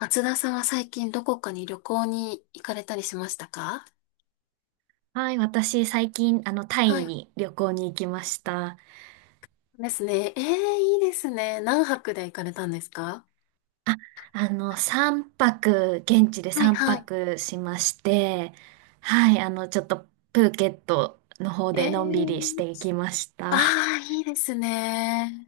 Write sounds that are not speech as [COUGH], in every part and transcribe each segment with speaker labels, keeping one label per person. Speaker 1: 松田さんは最近どこかに旅行に行かれたりしましたか？
Speaker 2: はい、私最近、タ
Speaker 1: は
Speaker 2: イ
Speaker 1: い。
Speaker 2: に旅行に行きました。
Speaker 1: ですね。ええ、いいですね。何泊で行かれたんですか？
Speaker 2: 3泊、現地で
Speaker 1: はい
Speaker 2: 3
Speaker 1: はい。
Speaker 2: 泊しまして、はい、ちょっとプーケットの方
Speaker 1: え
Speaker 2: でのんびりしてい
Speaker 1: え、
Speaker 2: きました。
Speaker 1: ああ、いいですね。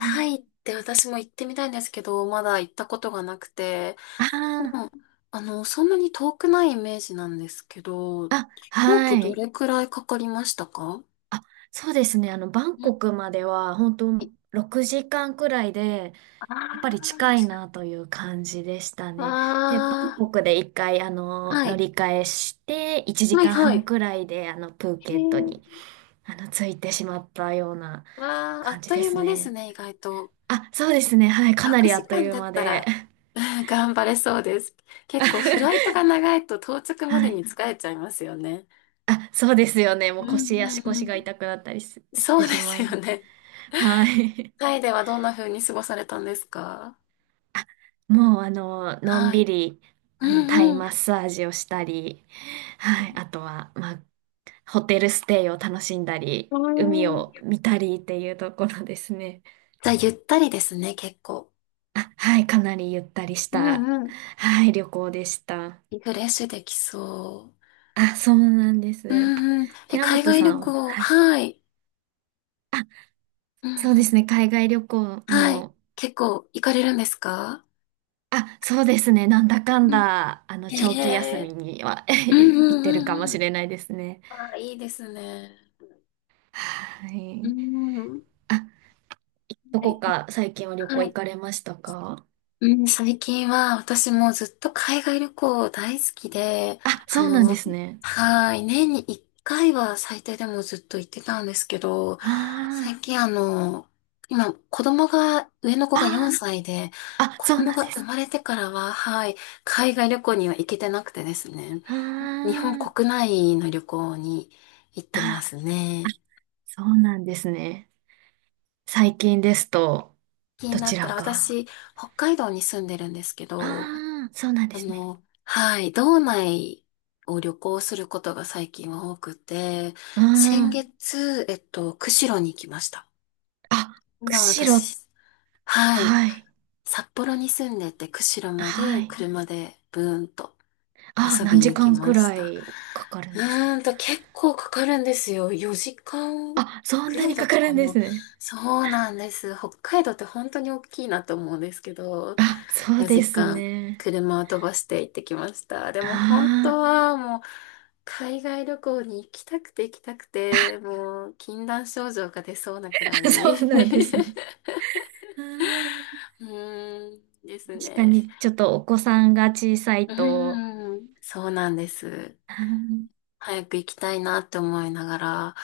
Speaker 2: うん、
Speaker 1: イって私も行ってみたいんですけど、まだ行ったことがなくて。
Speaker 2: あ
Speaker 1: でも、
Speaker 2: ー、
Speaker 1: そんなに遠くないイメージなんですけど、
Speaker 2: あ、
Speaker 1: 飛行
Speaker 2: は
Speaker 1: 機ど
Speaker 2: い。
Speaker 1: れくらいかかりましたか？
Speaker 2: あ、そうですね。バン
Speaker 1: うん、
Speaker 2: コクまでは、本当6時間くらいで、
Speaker 1: あ
Speaker 2: やっぱり近い
Speaker 1: あ、
Speaker 2: なという感じでしたね。で、バン
Speaker 1: あ
Speaker 2: コクで一回、
Speaker 1: ー、は
Speaker 2: 乗
Speaker 1: い。
Speaker 2: り換えして、1
Speaker 1: はい
Speaker 2: 時間
Speaker 1: はい。
Speaker 2: 半
Speaker 1: へ
Speaker 2: くらいで、プーケットに、
Speaker 1: え。
Speaker 2: 着いてしまったような
Speaker 1: わあ、あ
Speaker 2: 感
Speaker 1: っ
Speaker 2: じ
Speaker 1: と
Speaker 2: で
Speaker 1: いう
Speaker 2: す
Speaker 1: 間です
Speaker 2: ね。
Speaker 1: ね、意外と。
Speaker 2: あ、そうですね。はい。かな
Speaker 1: 枠
Speaker 2: りあ
Speaker 1: 時
Speaker 2: っとい
Speaker 1: 間
Speaker 2: う
Speaker 1: だっ
Speaker 2: 間
Speaker 1: た
Speaker 2: で。
Speaker 1: ら、うん、頑張れそうです。結
Speaker 2: [LAUGHS]
Speaker 1: 構フライトが長いと到着ま
Speaker 2: は
Speaker 1: でに
Speaker 2: い。
Speaker 1: 疲れちゃいますよね。
Speaker 2: あ、そうですよね。も
Speaker 1: う
Speaker 2: う
Speaker 1: ん
Speaker 2: 足
Speaker 1: うんう
Speaker 2: 腰
Speaker 1: ん。
Speaker 2: が痛くなったりし
Speaker 1: そ
Speaker 2: て
Speaker 1: うで
Speaker 2: しま
Speaker 1: す
Speaker 2: う
Speaker 1: よ
Speaker 2: の。
Speaker 1: ね。
Speaker 2: は
Speaker 1: [LAUGHS]
Speaker 2: い。
Speaker 1: タイではどんな風に過ごされたんですか？
Speaker 2: もう、のん
Speaker 1: は
Speaker 2: び
Speaker 1: い。
Speaker 2: り、
Speaker 1: う
Speaker 2: タイ
Speaker 1: んうん。
Speaker 2: マッサージをしたり、はい。あとは、まあ、ホテルステイを楽しんだり、
Speaker 1: うー
Speaker 2: 海を
Speaker 1: ん、
Speaker 2: 見たりっていうところですね。
Speaker 1: じゃあ、ゆったりですね、結構。
Speaker 2: あ、はい、かなりゆったりし
Speaker 1: う
Speaker 2: た、
Speaker 1: んうん。
Speaker 2: はい、旅行でした。
Speaker 1: リフレッシュできそ
Speaker 2: あ、そうなんで
Speaker 1: う。う
Speaker 2: す。
Speaker 1: んうん。え、
Speaker 2: 寺
Speaker 1: 海
Speaker 2: 本
Speaker 1: 外
Speaker 2: さ
Speaker 1: 旅
Speaker 2: んは、
Speaker 1: 行、
Speaker 2: はい。
Speaker 1: はい。
Speaker 2: あ、
Speaker 1: う
Speaker 2: そう
Speaker 1: ん
Speaker 2: で
Speaker 1: うん。
Speaker 2: すね、海外旅行
Speaker 1: はい。
Speaker 2: も、
Speaker 1: 結構行かれるんですか？
Speaker 2: あ、そうですね、なんだかんだ、
Speaker 1: へ
Speaker 2: 長期休
Speaker 1: え、
Speaker 2: みには [LAUGHS]
Speaker 1: う
Speaker 2: 行
Speaker 1: ん
Speaker 2: っ
Speaker 1: うん
Speaker 2: てるかも
Speaker 1: うんう
Speaker 2: し
Speaker 1: ん、
Speaker 2: れないですね。
Speaker 1: あ、いいですね。
Speaker 2: は
Speaker 1: う
Speaker 2: い。
Speaker 1: ん。
Speaker 2: あ、ど
Speaker 1: は
Speaker 2: こ
Speaker 1: い。
Speaker 2: か最近は旅行
Speaker 1: は
Speaker 2: 行
Speaker 1: い。
Speaker 2: かれましたか？
Speaker 1: うん、最近は私もずっと海外旅行大好きで、
Speaker 2: あ、
Speaker 1: あ
Speaker 2: そうなんで
Speaker 1: の、
Speaker 2: すね。
Speaker 1: はい。年に1回は最低でもずっと行ってたんですけど、
Speaker 2: あー、
Speaker 1: 最近今子供が、上の子が4
Speaker 2: あ
Speaker 1: 歳で、
Speaker 2: ー。あ、
Speaker 1: 子
Speaker 2: そう
Speaker 1: 供
Speaker 2: なん
Speaker 1: が
Speaker 2: で
Speaker 1: 生
Speaker 2: す
Speaker 1: ま
Speaker 2: ね。
Speaker 1: れてからは、はい、海外旅行には行けてなくてですね、
Speaker 2: あ
Speaker 1: 日本
Speaker 2: ー、
Speaker 1: 国内の旅行に行っ
Speaker 2: あ、
Speaker 1: てます
Speaker 2: あ、
Speaker 1: ね。
Speaker 2: そうなんですね。最近ですと、
Speaker 1: 気に
Speaker 2: ど
Speaker 1: な
Speaker 2: ち
Speaker 1: った
Speaker 2: ら
Speaker 1: ら、
Speaker 2: か？
Speaker 1: 私、北海道に住んでるんですけど、
Speaker 2: ああ、そうなんですね。
Speaker 1: はい、道内を旅行することが最近は多くて、
Speaker 2: あ
Speaker 1: 先
Speaker 2: ー、
Speaker 1: 月、釧路に行きました。
Speaker 2: あ、
Speaker 1: 今
Speaker 2: 釧路、
Speaker 1: 私、はい、
Speaker 2: はい、
Speaker 1: 札幌に住んでて、釧路ま
Speaker 2: は
Speaker 1: で
Speaker 2: い。
Speaker 1: 車でブーンと
Speaker 2: あ、
Speaker 1: 遊
Speaker 2: 何
Speaker 1: び
Speaker 2: 時
Speaker 1: に行き
Speaker 2: 間
Speaker 1: ま
Speaker 2: く
Speaker 1: し
Speaker 2: ら
Speaker 1: た。
Speaker 2: いかかるんですか？
Speaker 1: 結構かかるんですよ。4時間
Speaker 2: あ、そん
Speaker 1: ぐ
Speaker 2: な
Speaker 1: ら
Speaker 2: に
Speaker 1: いだ
Speaker 2: か
Speaker 1: っ
Speaker 2: か
Speaker 1: た
Speaker 2: る
Speaker 1: か
Speaker 2: んです
Speaker 1: な。
Speaker 2: ね。
Speaker 1: そうなんです。北海道って本当に大きいなと思うんですけど、
Speaker 2: あ、そうで
Speaker 1: 4
Speaker 2: す
Speaker 1: 時間
Speaker 2: ね。
Speaker 1: 車を飛ばして行ってきました。でも本
Speaker 2: あ
Speaker 1: 当はもう海外旅行に行きたくて行きたくて、もう禁断症状が出そうなくら
Speaker 2: あ、[LAUGHS] そう
Speaker 1: い。[LAUGHS] う
Speaker 2: なんですね。あー、
Speaker 1: ーんです
Speaker 2: 確か
Speaker 1: ね。
Speaker 2: に、ちょっとお子さんが小さい
Speaker 1: う
Speaker 2: と、
Speaker 1: ーん、そうなんです。
Speaker 2: あーで
Speaker 1: 早く行きたいなって思いながら、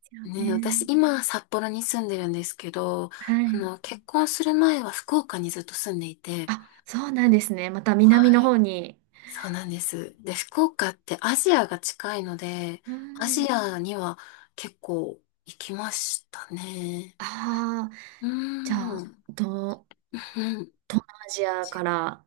Speaker 2: すよ
Speaker 1: ね、私
Speaker 2: ね。
Speaker 1: 今札幌に住んでるんですけど、
Speaker 2: はい。
Speaker 1: 結婚する前は福岡にずっと住んでいて、
Speaker 2: あ、そうなんですね。また南
Speaker 1: は
Speaker 2: の
Speaker 1: い。
Speaker 2: 方に。
Speaker 1: そうなんです。で、福岡ってアジアが近いので、
Speaker 2: う
Speaker 1: アジ
Speaker 2: ん。
Speaker 1: アには結構行きましたね。
Speaker 2: ああ、
Speaker 1: う
Speaker 2: じゃ
Speaker 1: ー
Speaker 2: あ、
Speaker 1: ん。うん
Speaker 2: 東南アジアから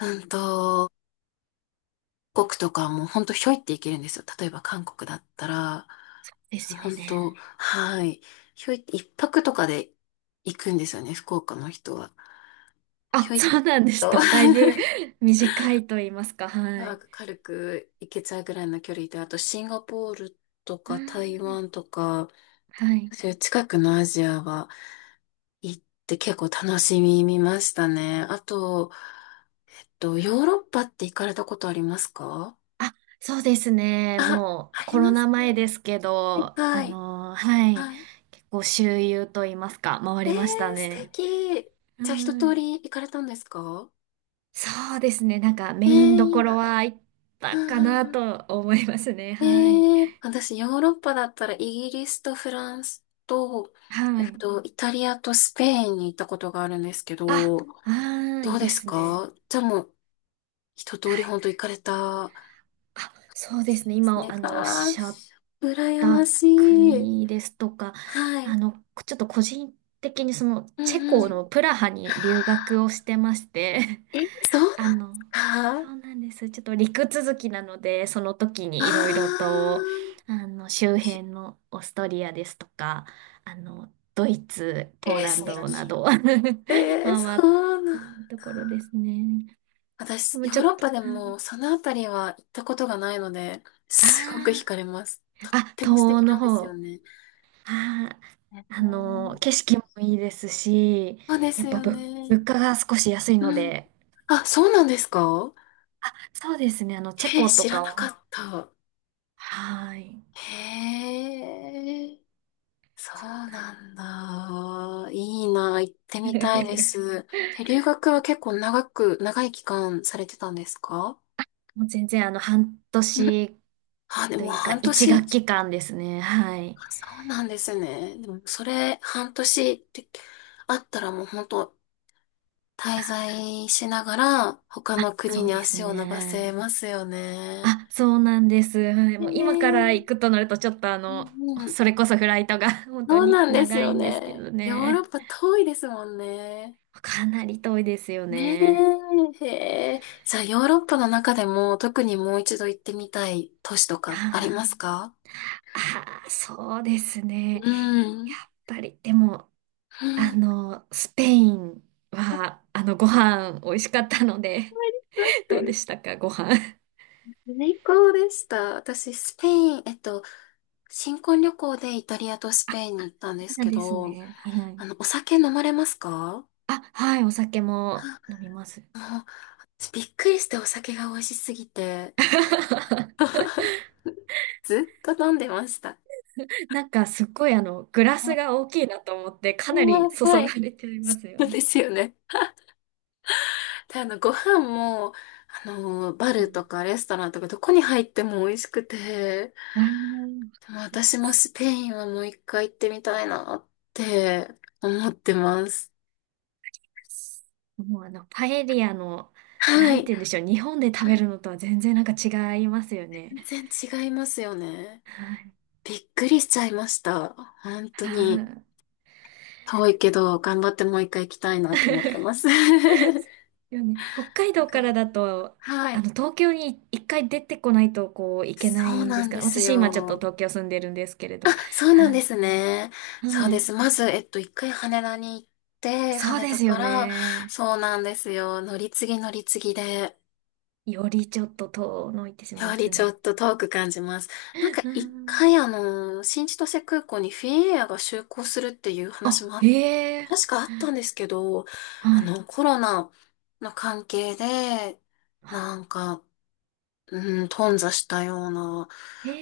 Speaker 1: うんと、韓国とかも本当ひょいって行けるんですよ。例えば韓国だったら、
Speaker 2: ですよ
Speaker 1: 本当、
Speaker 2: ね。
Speaker 1: はい。ひょいって一泊とかで行くんですよね、福岡の人は。ひ
Speaker 2: あ、
Speaker 1: ょいっ
Speaker 2: そうなんです
Speaker 1: と
Speaker 2: か。だいぶ
Speaker 1: [LAUGHS]
Speaker 2: [LAUGHS] 短いと言いますか。は
Speaker 1: まあ
Speaker 2: い。
Speaker 1: 軽く行けちゃうぐらいの距離で、あとシンガポールと
Speaker 2: う
Speaker 1: か台
Speaker 2: ん。
Speaker 1: 湾とか、
Speaker 2: はい。
Speaker 1: そういう近くのアジアは行って結構楽しみ見ましたね。あと、ヨーロッパって行かれたことありますか？
Speaker 2: あ、そうですね。
Speaker 1: あ、
Speaker 2: も
Speaker 1: あ
Speaker 2: う
Speaker 1: り
Speaker 2: コロ
Speaker 1: ます
Speaker 2: ナ
Speaker 1: か？
Speaker 2: 前ですけど、
Speaker 1: はい。
Speaker 2: はい。
Speaker 1: はい。
Speaker 2: 結構周遊と言いますか、回
Speaker 1: えー、
Speaker 2: りました
Speaker 1: 素
Speaker 2: ね。
Speaker 1: 敵。
Speaker 2: は
Speaker 1: じゃあ一通
Speaker 2: い。
Speaker 1: り行かれたんですか？
Speaker 2: そうですね。なんかメ
Speaker 1: えー、
Speaker 2: インど
Speaker 1: いい
Speaker 2: ころは
Speaker 1: な。
Speaker 2: 行っ
Speaker 1: う
Speaker 2: た
Speaker 1: ん
Speaker 2: か
Speaker 1: う
Speaker 2: な
Speaker 1: んうん、
Speaker 2: と思いますね。
Speaker 1: え
Speaker 2: はい。
Speaker 1: ー、私ヨーロッパだったらイギリスとフランスと、
Speaker 2: はい。
Speaker 1: イタリアとスペインに行ったことがあるんですけ
Speaker 2: あ、
Speaker 1: ど、
Speaker 2: ああ、
Speaker 1: ど
Speaker 2: い
Speaker 1: う
Speaker 2: い
Speaker 1: で
Speaker 2: で
Speaker 1: す
Speaker 2: すね。
Speaker 1: か？じゃあもう一
Speaker 2: は
Speaker 1: 通り
Speaker 2: い。
Speaker 1: 本当行かれた、
Speaker 2: あ、そうで
Speaker 1: そ
Speaker 2: すね。
Speaker 1: うです
Speaker 2: 今、
Speaker 1: ね。
Speaker 2: おっ
Speaker 1: ああ、
Speaker 2: しゃっ
Speaker 1: 羨ま
Speaker 2: た
Speaker 1: しい。
Speaker 2: 国ですとか、
Speaker 1: はい。
Speaker 2: ちょっと個人的に
Speaker 1: う
Speaker 2: チェ
Speaker 1: んう
Speaker 2: コの
Speaker 1: ん。
Speaker 2: プラハに留学をしてまして、
Speaker 1: え、そうなんだ。
Speaker 2: あの、
Speaker 1: あ
Speaker 2: そうなんです。ちょっと陸続きなので、その時
Speaker 1: あ、
Speaker 2: にいろいろと、周辺のオーストリアですとか、ドイツ、ポー
Speaker 1: え、
Speaker 2: ラン
Speaker 1: 素
Speaker 2: ドな
Speaker 1: 敵。
Speaker 2: ど [LAUGHS]
Speaker 1: えー、
Speaker 2: 回
Speaker 1: そ
Speaker 2: っ
Speaker 1: うな
Speaker 2: た
Speaker 1: ん。
Speaker 2: ところですね。で
Speaker 1: 私、
Speaker 2: も
Speaker 1: ヨ
Speaker 2: ち
Speaker 1: ー
Speaker 2: ょっ
Speaker 1: ロッ
Speaker 2: と、
Speaker 1: パで
Speaker 2: あ
Speaker 1: もそのあたりは行ったことがないので、すごく惹
Speaker 2: あ
Speaker 1: かれます。
Speaker 2: ー、
Speaker 1: とっ
Speaker 2: あ、
Speaker 1: て
Speaker 2: 東
Speaker 1: も素
Speaker 2: 欧
Speaker 1: 敵
Speaker 2: の
Speaker 1: なんですよ
Speaker 2: 方、
Speaker 1: ね。
Speaker 2: あ
Speaker 1: う
Speaker 2: ー、
Speaker 1: ん、
Speaker 2: 景色もいいですし、
Speaker 1: そうで
Speaker 2: や
Speaker 1: す
Speaker 2: っぱ
Speaker 1: よね。
Speaker 2: 物価が少し安いの
Speaker 1: うん。
Speaker 2: で、
Speaker 1: あ、そうなんですか？
Speaker 2: あ、そうですね、チェ
Speaker 1: えー、
Speaker 2: コ
Speaker 1: 知
Speaker 2: と
Speaker 1: ら
Speaker 2: か
Speaker 1: なか
Speaker 2: は、
Speaker 1: った。
Speaker 2: はい。
Speaker 1: へえ。そう
Speaker 2: そう、
Speaker 1: なんだ。いいな。行ってみたいで
Speaker 2: [LAUGHS]
Speaker 1: す。え、留学は結構長く、長い期間されてたんですか？
Speaker 2: もう全然半
Speaker 1: うん、
Speaker 2: 年
Speaker 1: あ、で
Speaker 2: と
Speaker 1: も
Speaker 2: いうか
Speaker 1: 半
Speaker 2: 一学
Speaker 1: 年。
Speaker 2: 期間ですね。はい。
Speaker 1: あ、そうなんですね。でもそれ、半年ってあったらもう本当滞在しながら他
Speaker 2: あ、
Speaker 1: の国
Speaker 2: そう
Speaker 1: に
Speaker 2: です
Speaker 1: 足を伸ばせ
Speaker 2: ね。
Speaker 1: ますよね。
Speaker 2: あ、そうなんです。はい。
Speaker 1: ねえ、
Speaker 2: もう今から
Speaker 1: ね、
Speaker 2: 行くとなるとちょっと
Speaker 1: うんうん。
Speaker 2: それこそフライトが [LAUGHS] 本当
Speaker 1: そう
Speaker 2: に
Speaker 1: なんです
Speaker 2: 長
Speaker 1: よ
Speaker 2: いんですけど
Speaker 1: ね。ヨーロ
Speaker 2: ね。
Speaker 1: ッパ遠いですもんね。
Speaker 2: かなり遠いですよ
Speaker 1: ね
Speaker 2: ね。
Speaker 1: え、へえ。さあ、ヨーロッパの中でも特にもう一度行ってみたい都市とかあり
Speaker 2: あ
Speaker 1: ますか？
Speaker 2: あ、そうですね。
Speaker 1: う
Speaker 2: や
Speaker 1: ん。
Speaker 2: っぱり、でも、
Speaker 1: うん、
Speaker 2: スペインは、ご飯美味しかったので、[LAUGHS] どうでしたか、ご飯？
Speaker 1: 最高でした。私、スペイン、新婚旅行でイタリアとスペインに行ったんです
Speaker 2: そう
Speaker 1: け
Speaker 2: です
Speaker 1: ど、
Speaker 2: ね。はい。
Speaker 1: お酒飲まれますか？
Speaker 2: あ、はい、お酒も飲みます。
Speaker 1: あの、びっくりしてお酒が美味しすぎて、
Speaker 2: [LAUGHS]
Speaker 1: ずっと飲んでました。
Speaker 2: なんかすっごいグラス
Speaker 1: う
Speaker 2: が大きいなと思って、か
Speaker 1: ん
Speaker 2: なり
Speaker 1: は [LAUGHS]
Speaker 2: 注が
Speaker 1: はい。
Speaker 2: れちゃいますよ
Speaker 1: そう
Speaker 2: ね。
Speaker 1: ですよね。で、ご飯も、バ
Speaker 2: う
Speaker 1: ルと
Speaker 2: ん、
Speaker 1: かレストランとかどこに入っても美味しくて、
Speaker 2: あの、
Speaker 1: でも私もスペインはもう一回行ってみたいなって思ってます。
Speaker 2: もうパエリアの、な
Speaker 1: は
Speaker 2: んて
Speaker 1: い。
Speaker 2: 言うんでしょう、日本で食べ
Speaker 1: はい。
Speaker 2: るのとは全然なんか違いますよね。
Speaker 1: 全然違いますよね。
Speaker 2: はい。
Speaker 1: びっくりしちゃいました。本当に。
Speaker 2: は
Speaker 1: 遠いけど、頑張ってもう一回行きたいなと思ってます。[LAUGHS] な
Speaker 2: いよね。北海
Speaker 1: ん
Speaker 2: 道から
Speaker 1: か、
Speaker 2: だと、
Speaker 1: はい。
Speaker 2: 東京に一回出てこないと、こう、いけな
Speaker 1: そう
Speaker 2: いんで
Speaker 1: な
Speaker 2: す
Speaker 1: ん
Speaker 2: か
Speaker 1: で
Speaker 2: ら。
Speaker 1: す
Speaker 2: 私今ちょっと
Speaker 1: よ。
Speaker 2: 東京住んでるんですけれど。
Speaker 1: そうなん
Speaker 2: は
Speaker 1: で
Speaker 2: い。
Speaker 1: すね。そう
Speaker 2: は
Speaker 1: で
Speaker 2: い。
Speaker 1: す。まず、一回羽田に行って、
Speaker 2: そう
Speaker 1: 羽
Speaker 2: で
Speaker 1: 田
Speaker 2: すよ
Speaker 1: から、
Speaker 2: ね。
Speaker 1: そうなんですよ。乗り継ぎ乗り継ぎで、
Speaker 2: よりちょっと遠のいてしま
Speaker 1: や
Speaker 2: い
Speaker 1: は
Speaker 2: ま
Speaker 1: り
Speaker 2: す
Speaker 1: ちょ
Speaker 2: ね。
Speaker 1: っと遠く感じます。なんか
Speaker 2: う
Speaker 1: 一
Speaker 2: ん。
Speaker 1: 回新千歳空港にフィンエアが就航するっていう話
Speaker 2: あ、
Speaker 1: も
Speaker 2: へ
Speaker 1: あ、
Speaker 2: え。
Speaker 1: 確かあったんですけど、
Speaker 2: はい。
Speaker 1: コロナの関係で、
Speaker 2: は
Speaker 1: なんか、うん、頓挫したような
Speaker 2: い。へ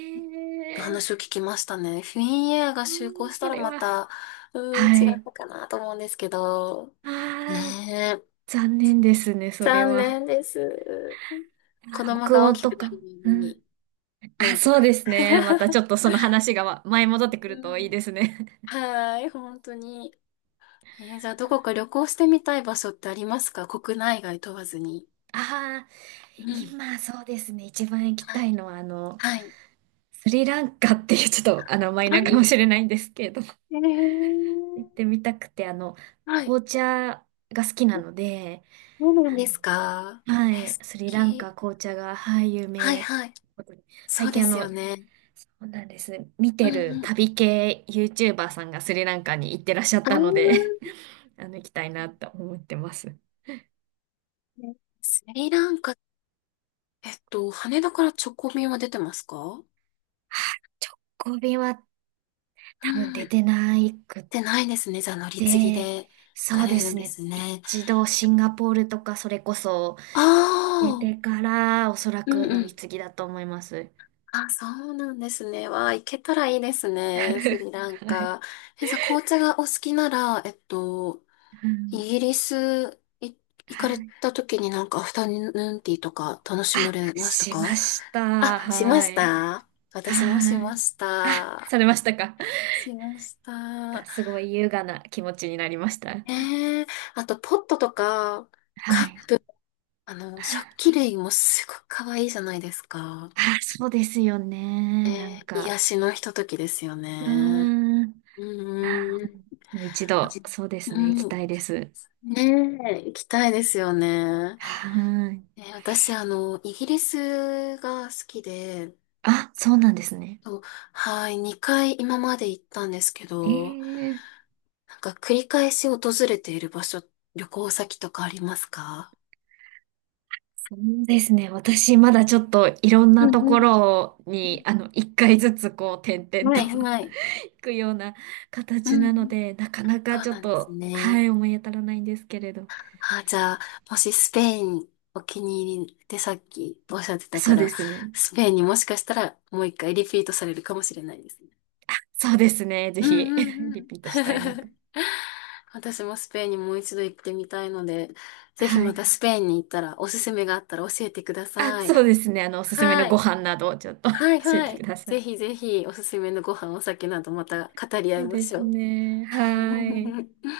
Speaker 2: え。
Speaker 1: 話を聞きましたね。フィンエアが
Speaker 2: あー、
Speaker 1: 就航した
Speaker 2: そ
Speaker 1: ら
Speaker 2: れ
Speaker 1: ま
Speaker 2: は。
Speaker 1: た、うーん、
Speaker 2: は
Speaker 1: 違っ
Speaker 2: い。
Speaker 1: たかなと思うんですけど。ね
Speaker 2: ああ、
Speaker 1: え、
Speaker 2: 残念ですね、それ
Speaker 1: 残
Speaker 2: は。
Speaker 1: 念です。子
Speaker 2: あー、
Speaker 1: 供
Speaker 2: 北
Speaker 1: が大
Speaker 2: 欧
Speaker 1: き
Speaker 2: と
Speaker 1: くな
Speaker 2: か。
Speaker 1: るまで
Speaker 2: うん。
Speaker 1: に、な
Speaker 2: あ、
Speaker 1: んと
Speaker 2: そう
Speaker 1: か。
Speaker 2: ですね。またち
Speaker 1: [LAUGHS]
Speaker 2: ょっとその話が前戻ってく
Speaker 1: う
Speaker 2: るといい
Speaker 1: ん、
Speaker 2: ですね。
Speaker 1: [LAUGHS] はーい、本当に。えー、じゃあ、どこか旅行してみたい場所ってありますか？国内外問わずに。
Speaker 2: [LAUGHS] ああ、
Speaker 1: うん。
Speaker 2: 今そうですね。一番行き
Speaker 1: は
Speaker 2: た
Speaker 1: い。
Speaker 2: いのは、
Speaker 1: はい。
Speaker 2: スリランカっていうちょっとマイナーか
Speaker 1: あ、
Speaker 2: もしれないんですけれども
Speaker 1: え
Speaker 2: 行っ
Speaker 1: ー、
Speaker 2: てみたくて、
Speaker 1: はい。
Speaker 2: 紅茶が好きなので、
Speaker 1: そうなん
Speaker 2: あ
Speaker 1: で
Speaker 2: の、
Speaker 1: すか？
Speaker 2: は
Speaker 1: え、
Speaker 2: い、
Speaker 1: 素
Speaker 2: スリランカ
Speaker 1: 敵。
Speaker 2: 紅茶が、はい、有
Speaker 1: はい
Speaker 2: 名。
Speaker 1: はい。そ
Speaker 2: 最
Speaker 1: うで
Speaker 2: 近
Speaker 1: すよね。
Speaker 2: そうなんです。見
Speaker 1: う
Speaker 2: てる
Speaker 1: んうん、
Speaker 2: 旅系 YouTuber さんがスリランカに行ってらっしゃっ
Speaker 1: あ
Speaker 2: たので、
Speaker 1: ー、
Speaker 2: [LAUGHS] 行きたいなと思ってます。
Speaker 1: ね、スリランカ、羽田から直行便は出てますか？
Speaker 2: はい、直行便は多分
Speaker 1: う
Speaker 2: 出
Speaker 1: ん。
Speaker 2: てないくっ
Speaker 1: でないですね。じゃあ乗り継ぎ
Speaker 2: て、
Speaker 1: で行か
Speaker 2: そうで
Speaker 1: れるん
Speaker 2: す
Speaker 1: で
Speaker 2: ね。
Speaker 1: すね。
Speaker 2: 一度シンガポールとかそれこそ
Speaker 1: あ
Speaker 2: 出
Speaker 1: あ、
Speaker 2: てからおそら
Speaker 1: う
Speaker 2: く
Speaker 1: んう
Speaker 2: 乗り
Speaker 1: ん。
Speaker 2: 継ぎだと思います。
Speaker 1: あ、そうなんですね。わあ、行けたらいいですね。スリ
Speaker 2: [LAUGHS]
Speaker 1: ラン
Speaker 2: はい。
Speaker 1: カ。え、じゃあ紅茶がお好きなら、
Speaker 2: は
Speaker 1: イ
Speaker 2: い。
Speaker 1: ギリスい行かれ
Speaker 2: はい。
Speaker 1: た時になんかアフタヌーンティーとか楽しま
Speaker 2: あ、
Speaker 1: れました
Speaker 2: し
Speaker 1: か？
Speaker 2: ました。
Speaker 1: あ、しま
Speaker 2: は
Speaker 1: し
Speaker 2: い。
Speaker 1: た。私もし
Speaker 2: は
Speaker 1: ま
Speaker 2: い。
Speaker 1: し
Speaker 2: あ、され
Speaker 1: た。
Speaker 2: ましたか。
Speaker 1: しまし
Speaker 2: が
Speaker 1: た。
Speaker 2: すごい優雅な気持ちになりました。
Speaker 1: ええ、あとポットとか、
Speaker 2: は
Speaker 1: か、
Speaker 2: い。
Speaker 1: 食器類もすごく可愛いじゃないですか。
Speaker 2: あ、そうですよ
Speaker 1: え
Speaker 2: ね。なん
Speaker 1: え、癒
Speaker 2: か、
Speaker 1: しのひとときですよ
Speaker 2: う
Speaker 1: ね。
Speaker 2: ーん。あ、
Speaker 1: うーん。
Speaker 2: もう一
Speaker 1: あ
Speaker 2: 度、
Speaker 1: じ、
Speaker 2: そうです
Speaker 1: う
Speaker 2: ね。行
Speaker 1: ん。
Speaker 2: きたいです。
Speaker 1: ねえ、行きたいですよね。
Speaker 2: はい。
Speaker 1: ええ私、イギリスが好きで、
Speaker 2: あ、そうなんですね。
Speaker 1: と、はい、2回今まで行ったんですけど、
Speaker 2: ええ、
Speaker 1: なんか繰り返し訪れている場所、旅行先とかありますか？
Speaker 2: そうですね。私、まだちょっといろん
Speaker 1: う
Speaker 2: なとこ
Speaker 1: ん、
Speaker 2: ろに、一回ずつこう、点々
Speaker 1: は
Speaker 2: と
Speaker 1: いはい。
Speaker 2: くような
Speaker 1: う
Speaker 2: 形なの
Speaker 1: ん。
Speaker 2: で、なかな
Speaker 1: そ
Speaker 2: か
Speaker 1: う
Speaker 2: ちょっ
Speaker 1: なんです
Speaker 2: と、は
Speaker 1: ね。
Speaker 2: い、思い当たらないんですけれど。
Speaker 1: あ、じゃあ、もしスペインお気に入りってさっきおっしゃってた
Speaker 2: そ
Speaker 1: か
Speaker 2: う
Speaker 1: ら、
Speaker 2: ですね。
Speaker 1: スペインにもしかしたらもう一回リピートされるかもしれないですね。
Speaker 2: そうですね。ぜ
Speaker 1: うん
Speaker 2: ひ、[LAUGHS]
Speaker 1: うんう
Speaker 2: リ
Speaker 1: ん。
Speaker 2: ピートしたいなと。
Speaker 1: [LAUGHS] 私もスペインにもう一度行ってみたいので、ぜひ
Speaker 2: は
Speaker 1: ま
Speaker 2: い。
Speaker 1: たスペインに行ったらおすすめがあったら教えてくだ
Speaker 2: あ、
Speaker 1: さい。
Speaker 2: そうですね。おすすめの
Speaker 1: は
Speaker 2: ご
Speaker 1: い。
Speaker 2: 飯などをちょっと
Speaker 1: はい
Speaker 2: [LAUGHS] 教え
Speaker 1: は
Speaker 2: てく
Speaker 1: い。
Speaker 2: ださい。
Speaker 1: ぜひぜひおすすめのご飯、お酒などまた語り合
Speaker 2: そ
Speaker 1: い
Speaker 2: う
Speaker 1: ま
Speaker 2: で
Speaker 1: し
Speaker 2: す
Speaker 1: ょう。
Speaker 2: ね。はい。
Speaker 1: [LAUGHS]